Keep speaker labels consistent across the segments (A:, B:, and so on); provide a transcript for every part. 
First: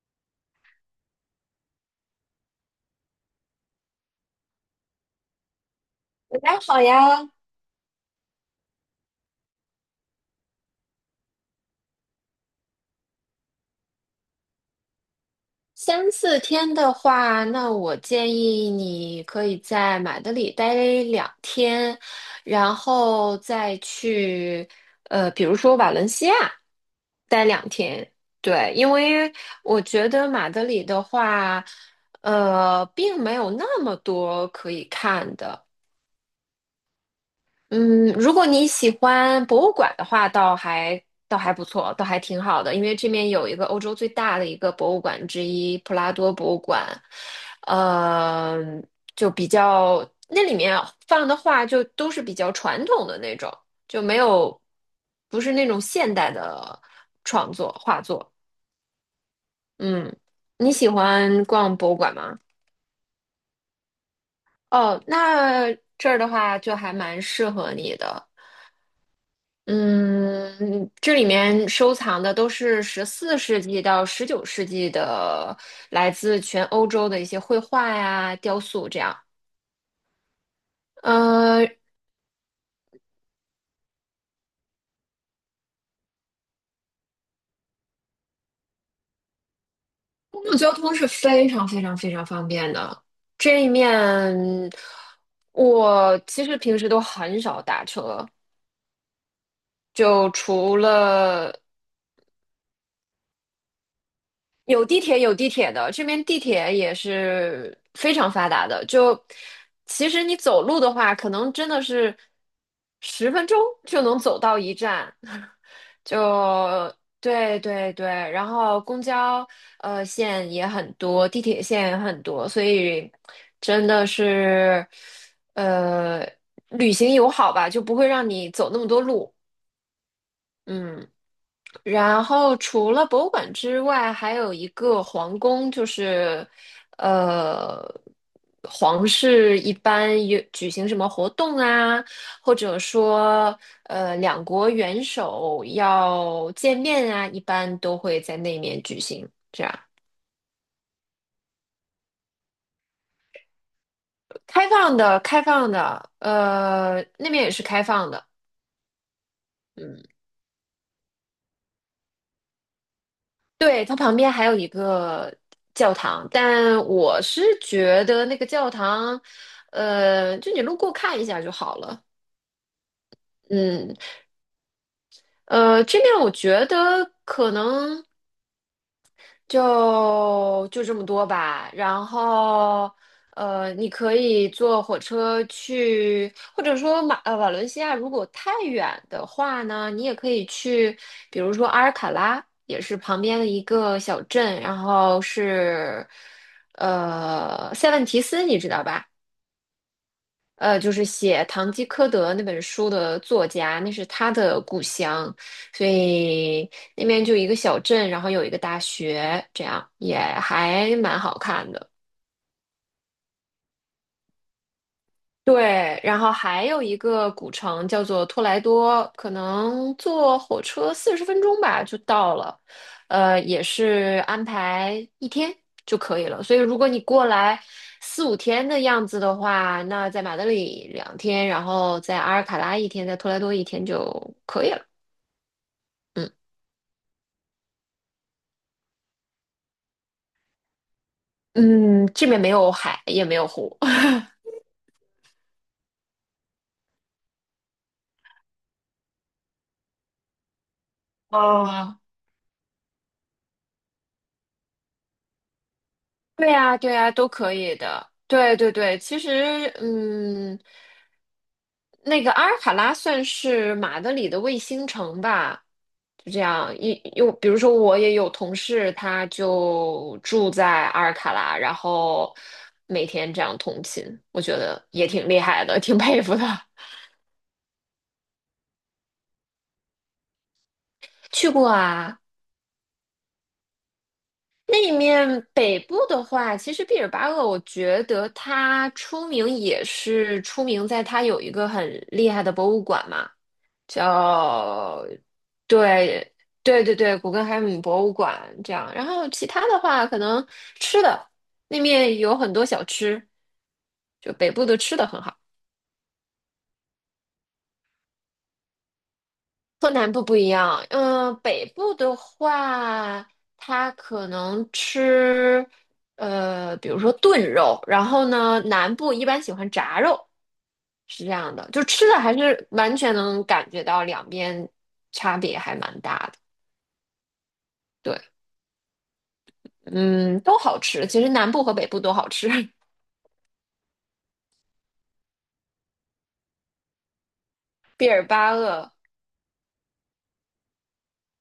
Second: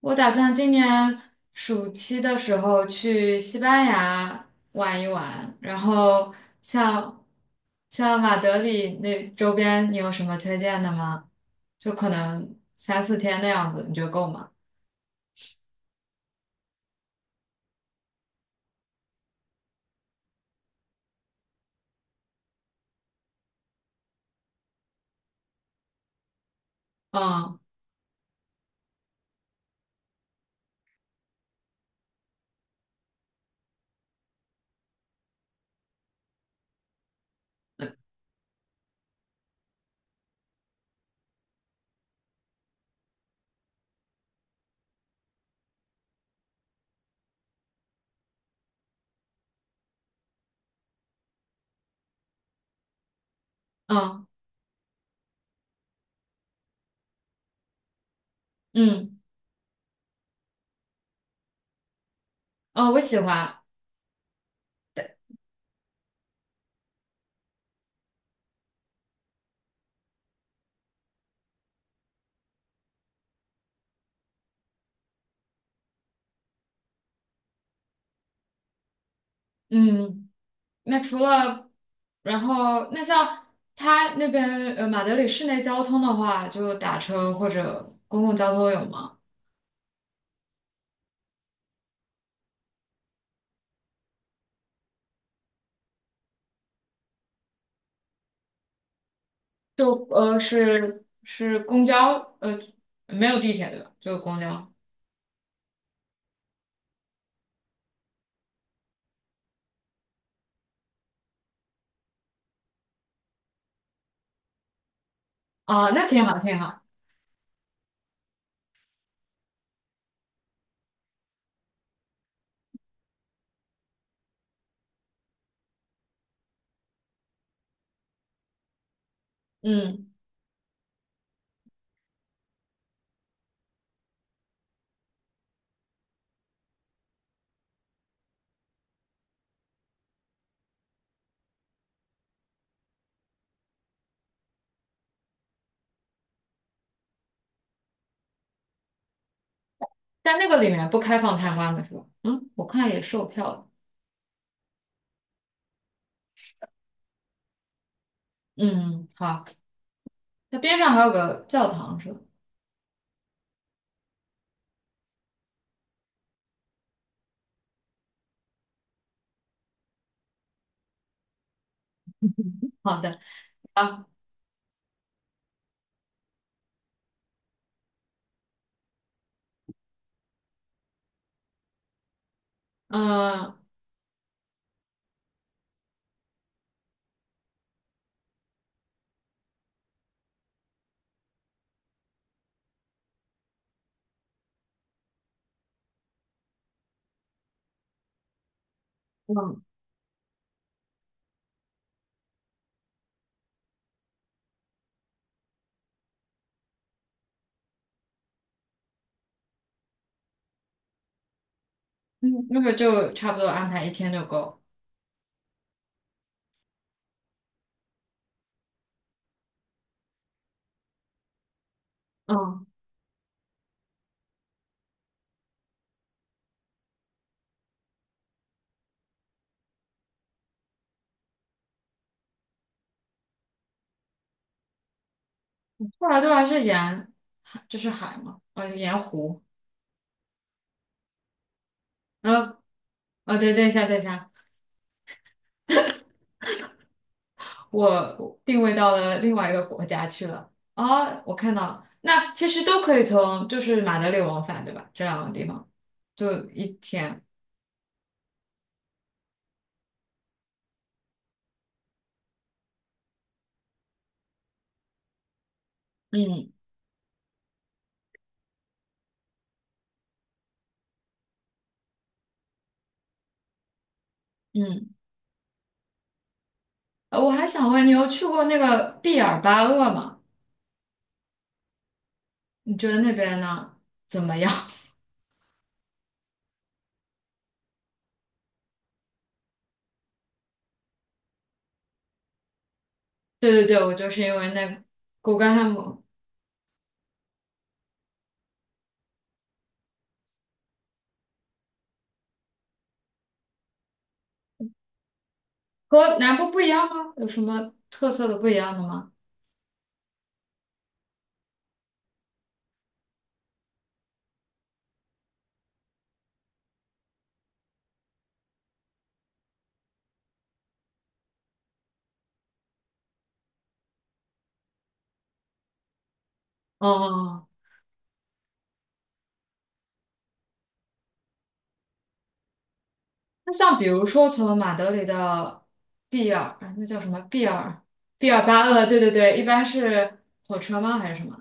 A: 我打算今年暑期的时候去西班牙玩一玩，然后
B: 大家好
A: 像
B: 呀，
A: 像马德里那周边，你有什么推荐的吗？就可能三四天那样子，你觉得够吗？
B: 三四天的话，那我建议你可以在马德里待两天，然后再去比如说瓦伦西亚待
A: 嗯
B: 两天。对，因为我觉得马德里的话，并没有那么多可以看的。嗯，如果你喜欢博物馆的话，倒还不错，倒还挺好的。因为这边有一个欧洲最大的一个博物馆之一——普拉多博物馆，呃，就比较那里面放的画就都是比较传统的那种，就没
A: 嗯
B: 有不是那种现代的创作画作。
A: 嗯
B: 嗯，你喜欢逛博物馆吗？
A: 嗯，我喜欢。
B: 哦，那这儿的话就还蛮适合你的。嗯，这里面收藏的都是14世纪到19世纪的，来自全欧洲的一些绘画呀、雕塑这样。
A: 嗯，那除
B: 呃，
A: 了然后那像他那边马德里市内交通的话，就打车或者公共交通有吗？
B: 公共交通是非常非常非常方便的。这一面，我其实平时都很少打车，
A: 就
B: 就除
A: 是
B: 了
A: 是公交，没有地铁对吧？就是公交。
B: 有地铁的，这边地铁也是非常发达的。就其实你走路的话，可能真的是十分钟就能走到一站。
A: 啊，那挺好挺好。
B: 就对对对，然后公交线也很多，地铁线也很多，所以真的是呃旅行友好吧，就不会让你走那么多路。
A: 嗯，
B: 嗯。然后除了博物馆之外，还有一个皇宫，就是，呃，皇室一般有举行什么活动啊，或者说，两国元首要见面啊，一般都会在那面举行。这样，
A: 但那个里面不开放参观的是吧？嗯，我看也售票的。
B: 开放的，开放的，那面也是开放的，
A: 嗯，好，
B: 嗯。
A: 它边上还有个教堂是吧？
B: 对，它旁边还有一个教堂，但我是觉得那个教堂，就你路过看一下就好了。
A: 好的，
B: 嗯，
A: 啊，
B: 这面我觉得可能。就这么多吧。然后，
A: 嗯
B: 你可以坐火车去，或者说瓦伦西亚，如果太远的话呢，你也可以去，比如说阿尔卡拉，也是旁边的一个小镇，然后是塞万提斯，你知道吧？
A: 嗯
B: 就是写《堂吉诃德》那本书的作家，那是他的故乡，所以那边就一个小镇，然后有一个大学，这样也还蛮好看的。
A: 嗯，那个就差不多安排一天就够。
B: 对，然后还有一个古城叫做托莱多，可能坐火车40分钟吧就到了，
A: 嗯，
B: 也是安排1天就可以了。所以如果你过来四五天的样子的话，那在马德里2天，然后在阿尔卡拉1天，在托莱多1天就可以了。
A: 后来对
B: 嗯
A: 吧？是沿，这是海嘛，沿湖。
B: 嗯，这边没
A: 呃
B: 有海，也没有
A: 对，对一
B: 湖。
A: 下，对一下。我定位到了另外一个国家去了。哦，我看到了，
B: 哦，
A: 那其实都可以从就是马德里往返，对吧？这两个地方就
B: 对
A: 一
B: 呀，对呀，
A: 天。
B: 都可以的。对对对，其实，那个阿尔卡拉算是马德里的卫星城吧，就这
A: 嗯
B: 样。又比如说，我也有同事，他就住在阿尔卡拉，然后每天这样通勤，我觉得
A: 嗯，
B: 也挺厉害的，挺佩服的。
A: 我还想问你，有去过那个毕尔巴鄂吗？
B: 去过啊。
A: 你觉得那边呢怎么样？
B: 那面北部的话，其实毕尔巴鄂，我觉得它出名也是出名在它有一个很厉害的博物馆嘛，
A: 对对对，我就是因为那个
B: 叫
A: 古根汉姆
B: 对对对对，古根海姆博物馆这样。然后其他的话，可能吃的那面有很多小吃，就北部的吃的很好。
A: 和南部不一样吗？有什么特色的不一样的吗？
B: 和南部不一样，北部的话，它可能吃，比如说炖肉，然后呢，南部一般喜欢炸肉，是这样的，就吃的还是完全能感觉到两边差别还蛮大的。
A: 哦哦。
B: 对，嗯，都好吃，其实南部和北部都好吃。
A: 那像比如说从马德里到毕尔，哎那叫什么
B: 毕尔
A: 毕尔
B: 巴
A: 巴鄂？
B: 鄂，
A: 对对对，一般是火车吗？还是什么？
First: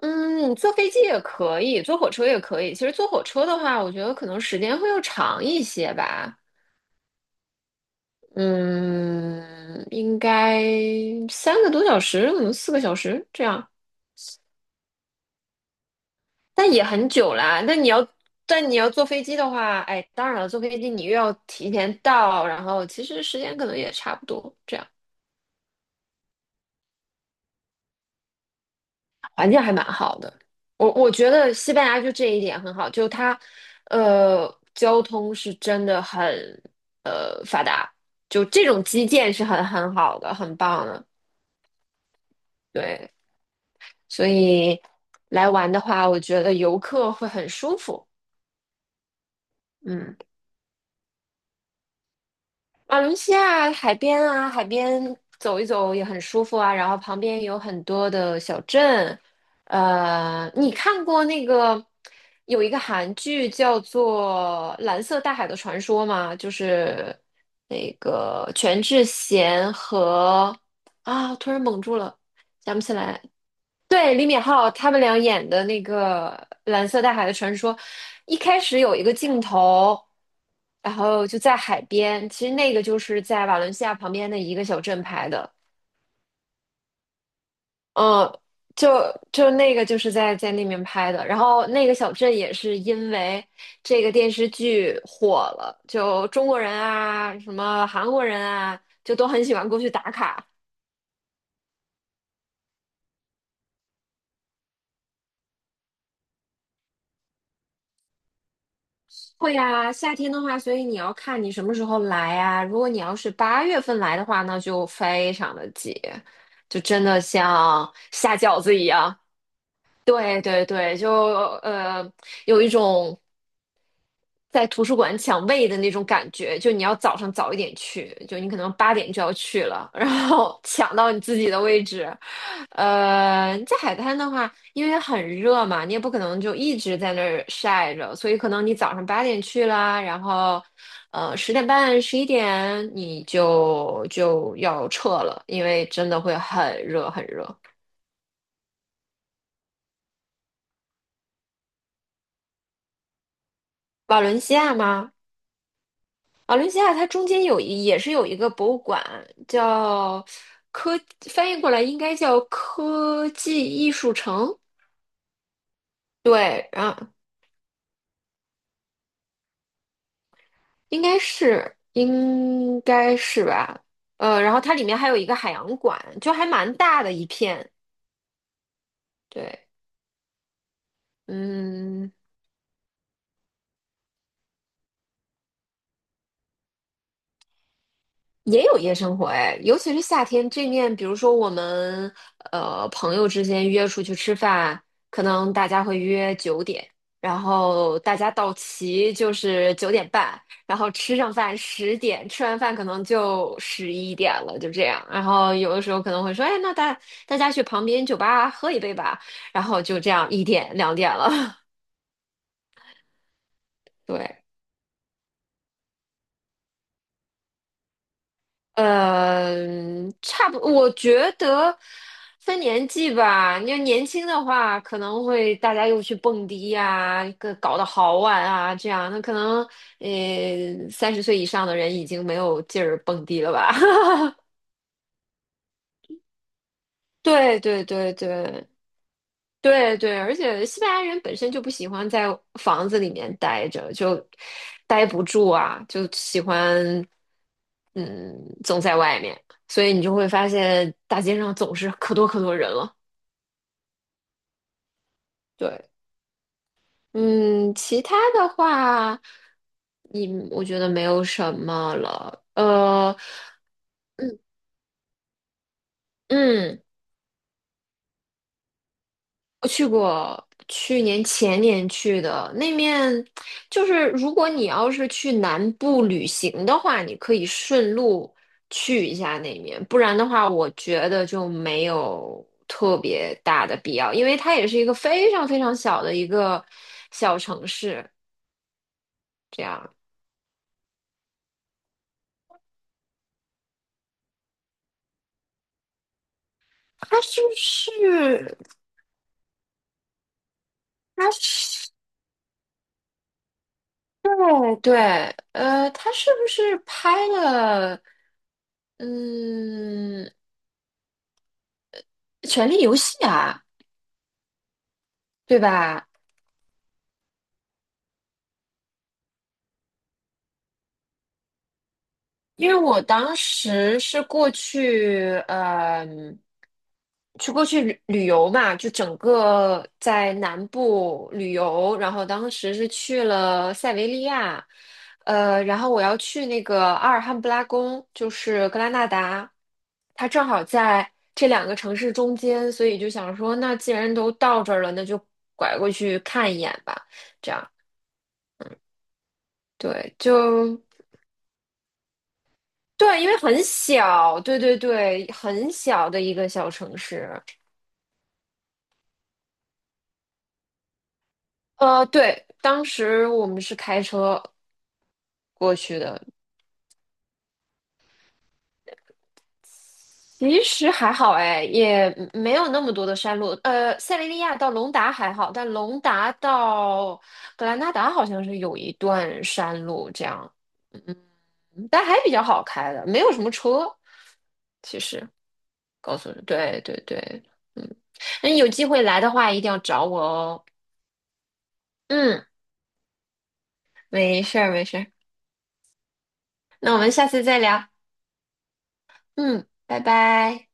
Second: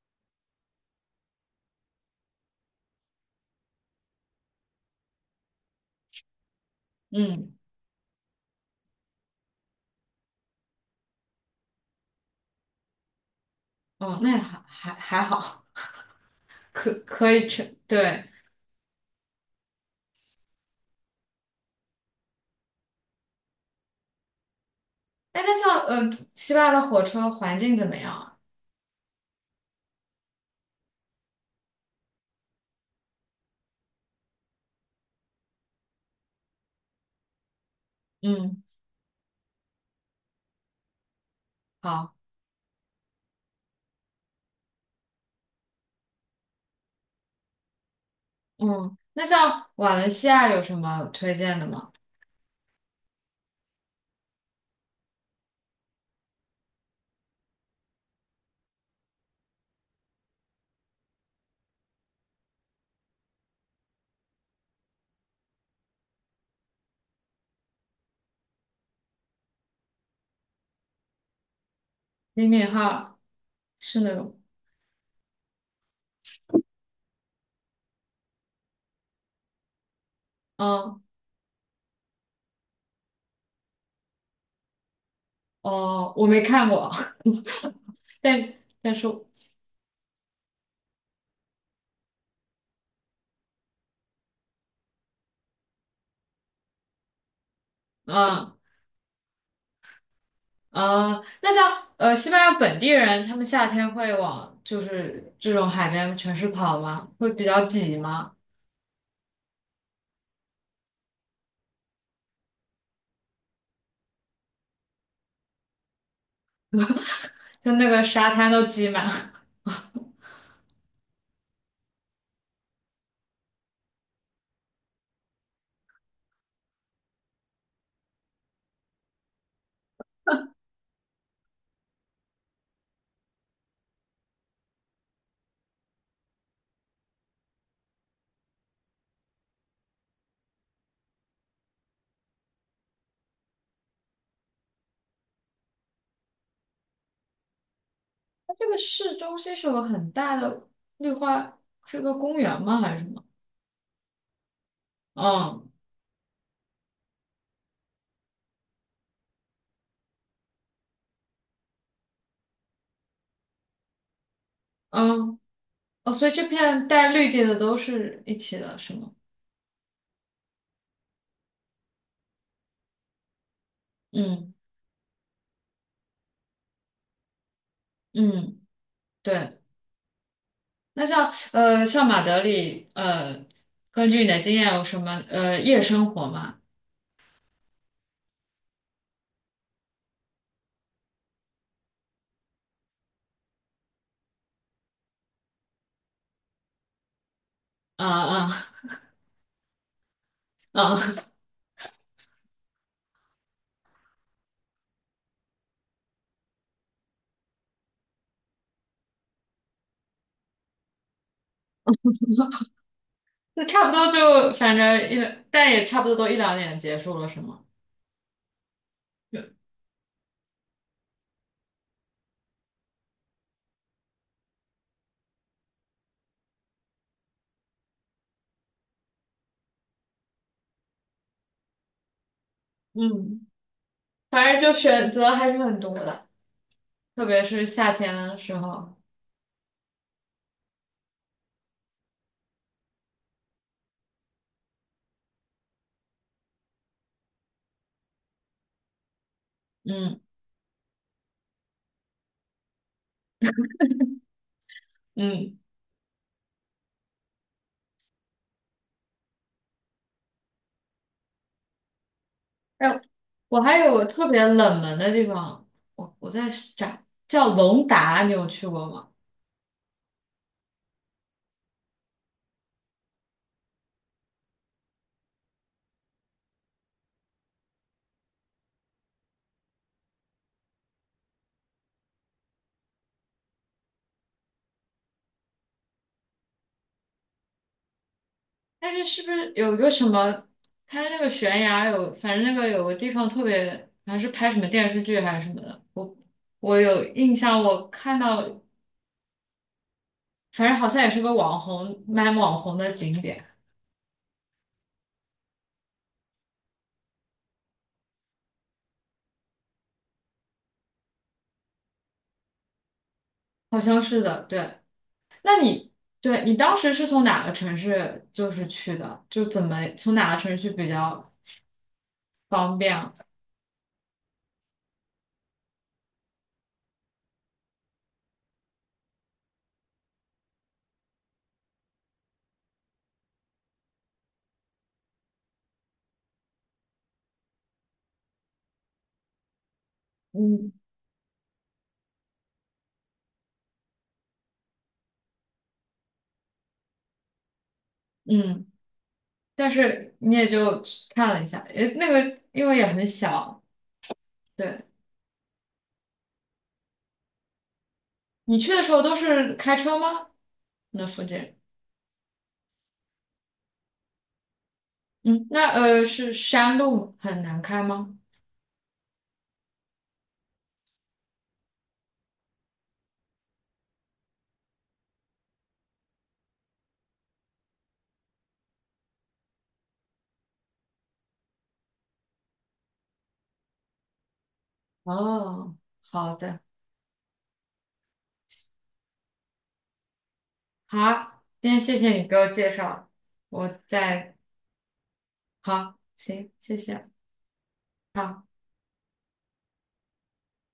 B: 嗯，坐飞机也可以，坐火车也可以。其实坐火车的话，我觉得可能时间会又长一些吧。
A: 嗯，
B: 嗯，应该3个多小时，可能4个小时这样，
A: 哦，那还好，
B: 但也很
A: 可
B: 久
A: 以
B: 啦。那
A: 去。
B: 你要，
A: 对，
B: 但你要坐飞机的话，哎，当然了，坐飞机你又要提前到，然后其实时间可能也差不多，这样
A: 哎，那像希腊的火车环境怎么样啊？
B: 环境还蛮好的。我觉得西班牙就这一点很好，就它，呃，交通是真的很发达，就
A: 嗯，
B: 这种基建是很好的，很棒的。
A: 好，
B: 对，所以来玩的话，我觉得游客会很舒服。
A: 嗯，那像瓦伦
B: 嗯，
A: 西亚有什么推荐的吗？
B: 马来西亚海边啊，海边走一走也很舒服啊。然后旁边有很多的小镇。你看过那个有一个韩剧叫做《蓝色大海的传说》吗？就是那个全智贤和啊，突然蒙住了，
A: 李敏
B: 想不起
A: 镐
B: 来。
A: 是那
B: 对，李
A: 种，
B: 敏镐他们俩演的那个《蓝色大海的传说》，一开始有一个镜头，然
A: 嗯，
B: 后就在海边，其实那个就是在瓦伦西亚旁边的一个小镇拍的，
A: 哦，我没看过，
B: 嗯，
A: 但
B: 就
A: 但是，
B: 就那个就是在那边拍的，然后那个小镇也是因为这个电视剧火了，就中国人啊，什么韩国人
A: 嗯。
B: 啊，就都很喜欢过去打卡。
A: 呃，那像西班牙本地人，他们夏天会往就是这种海边城市跑吗？会比较挤吗？
B: 会呀，夏天的话，所以你要看你什么时候来啊。如果你要是8月份来的话，那就非常的挤，就真的
A: 就那
B: 像
A: 个沙
B: 下
A: 滩
B: 饺
A: 都
B: 子一
A: 挤满了。
B: 样。对对对，呃有一种在图书馆抢位的那种感觉，就你要早上早一点去，就你可能八点就要去了，然后 抢到你自己的位置。在海滩的话，因为很热嘛，你也不可能就一直在那儿晒着，所以可能你早上八点去啦，然后10点半、十一点你就要撤了，因为真的会很热很热。
A: 它这个市中心是有个很大的绿化，是个公园吗？还是什么？
B: 瓦伦西亚吗？
A: 嗯
B: 啊，伦西亚它中间也是有一个博物馆，叫科，翻译过来应该叫科技艺术城。
A: 嗯。哦，所以这
B: 对，
A: 片带
B: 啊，
A: 绿地的都是一起的，是吗？
B: 应该是应该是吧。
A: 嗯
B: 然后它里面还有一个海洋馆，就还蛮大的一片。
A: 嗯，对。
B: 对，
A: 那像
B: 嗯。
A: 马德里，根据你的经验有什么夜生活吗？
B: 也有夜生活哎，尤其是夏天这面，比如说我们朋友之间约出去吃饭，可能大家会约九点，然后
A: 啊
B: 大家到
A: 啊
B: 齐就是9点半，然后
A: 啊！
B: 吃上饭十点，吃完饭可能就十一点了，就这样。然后有的时候可能会说，哎，那大家去旁边酒吧喝一杯吧，然后就这样一点两点了。
A: 就差不 多
B: 对，
A: 就反正一，但也差不多都一两点结束了，是吗？
B: 嗯，呃差不，我觉得分年纪吧。你要年轻的话，可能会大家又去蹦迪呀、个搞得好晚啊，这样。那可能，30岁以上的人已经没有劲儿蹦迪
A: 嗯，
B: 了吧？
A: 反正就选择还是很多的。特别
B: 对
A: 是
B: 对
A: 夏
B: 对
A: 天的时
B: 对，
A: 候，
B: 对对，而且西班牙人本身就不喜欢在房子里面待着，就待不住啊，就喜欢嗯总在外面，所以你就
A: 嗯
B: 会发现大街上总是可多可多人了。
A: 嗯，
B: 对，嗯，其他的话，你我觉得没有什么了。
A: 哎，我还有个特
B: 嗯
A: 别冷门的地方，我在
B: 嗯，
A: 找，叫龙达，你有去过吗？
B: 我去过，去年前年去的那面，就是如果你要是去南部旅行的话，你可以顺路去一下那面，不然的话，我觉得就没有特别大的必要，因为它也是一个非常非常小的一个小城市，
A: 但是是不是
B: 这
A: 有一个
B: 样。
A: 什么，它是那个悬崖有，反正那个有个地方特别，好像是拍什么电视剧还是什么的，我有
B: 它
A: 印
B: 是不
A: 象，我看
B: 是？
A: 到反正好像也是
B: 它
A: 个网
B: 是？
A: 红网红的景点，
B: 对，对，它是不是拍了？嗯，《权力游戏》啊？
A: 好像是的。对，那
B: 对
A: 你
B: 吧？
A: 对你当时是从哪个城市就是去的？就怎么从哪个城市去比较
B: 因为
A: 方便？
B: 我当时是过去，过去旅游嘛，就整个在南部旅游，然后当时是去了塞维利亚，然后我要去那个阿尔汉布拉宫，就是格拉纳达，它正好
A: 嗯
B: 在这两个城市中间，所以就想说，那既然都到这儿了，那就拐过去看一眼吧，这样，
A: 嗯，但
B: 对，
A: 是你也就看了一下，也那个因为也很
B: 对，因为
A: 小。
B: 很小，对对
A: 对，
B: 对，很小的一个小城市。
A: 你去的时候都是开车吗？那附近？
B: 对，当时我们是开车
A: 嗯，那
B: 过去的，
A: 是山路很难开吗？
B: 其实还好哎，也没有那么多的山路。塞雷利亚到隆达还好，但隆达到格兰纳达好像是有一段山路这样，嗯，但还比较好开的，没有什么车。其实
A: 哦，
B: 告诉
A: 好
B: 你，
A: 的，
B: 对对对，嗯，那你有机会来的话，一定要找我哦。
A: 好，今天谢谢你给
B: 嗯，
A: 我介绍，我在。
B: 没事儿没事儿。
A: 好，行，谢
B: 那我
A: 谢。
B: 们下次再聊。
A: 好。
B: 嗯，拜拜。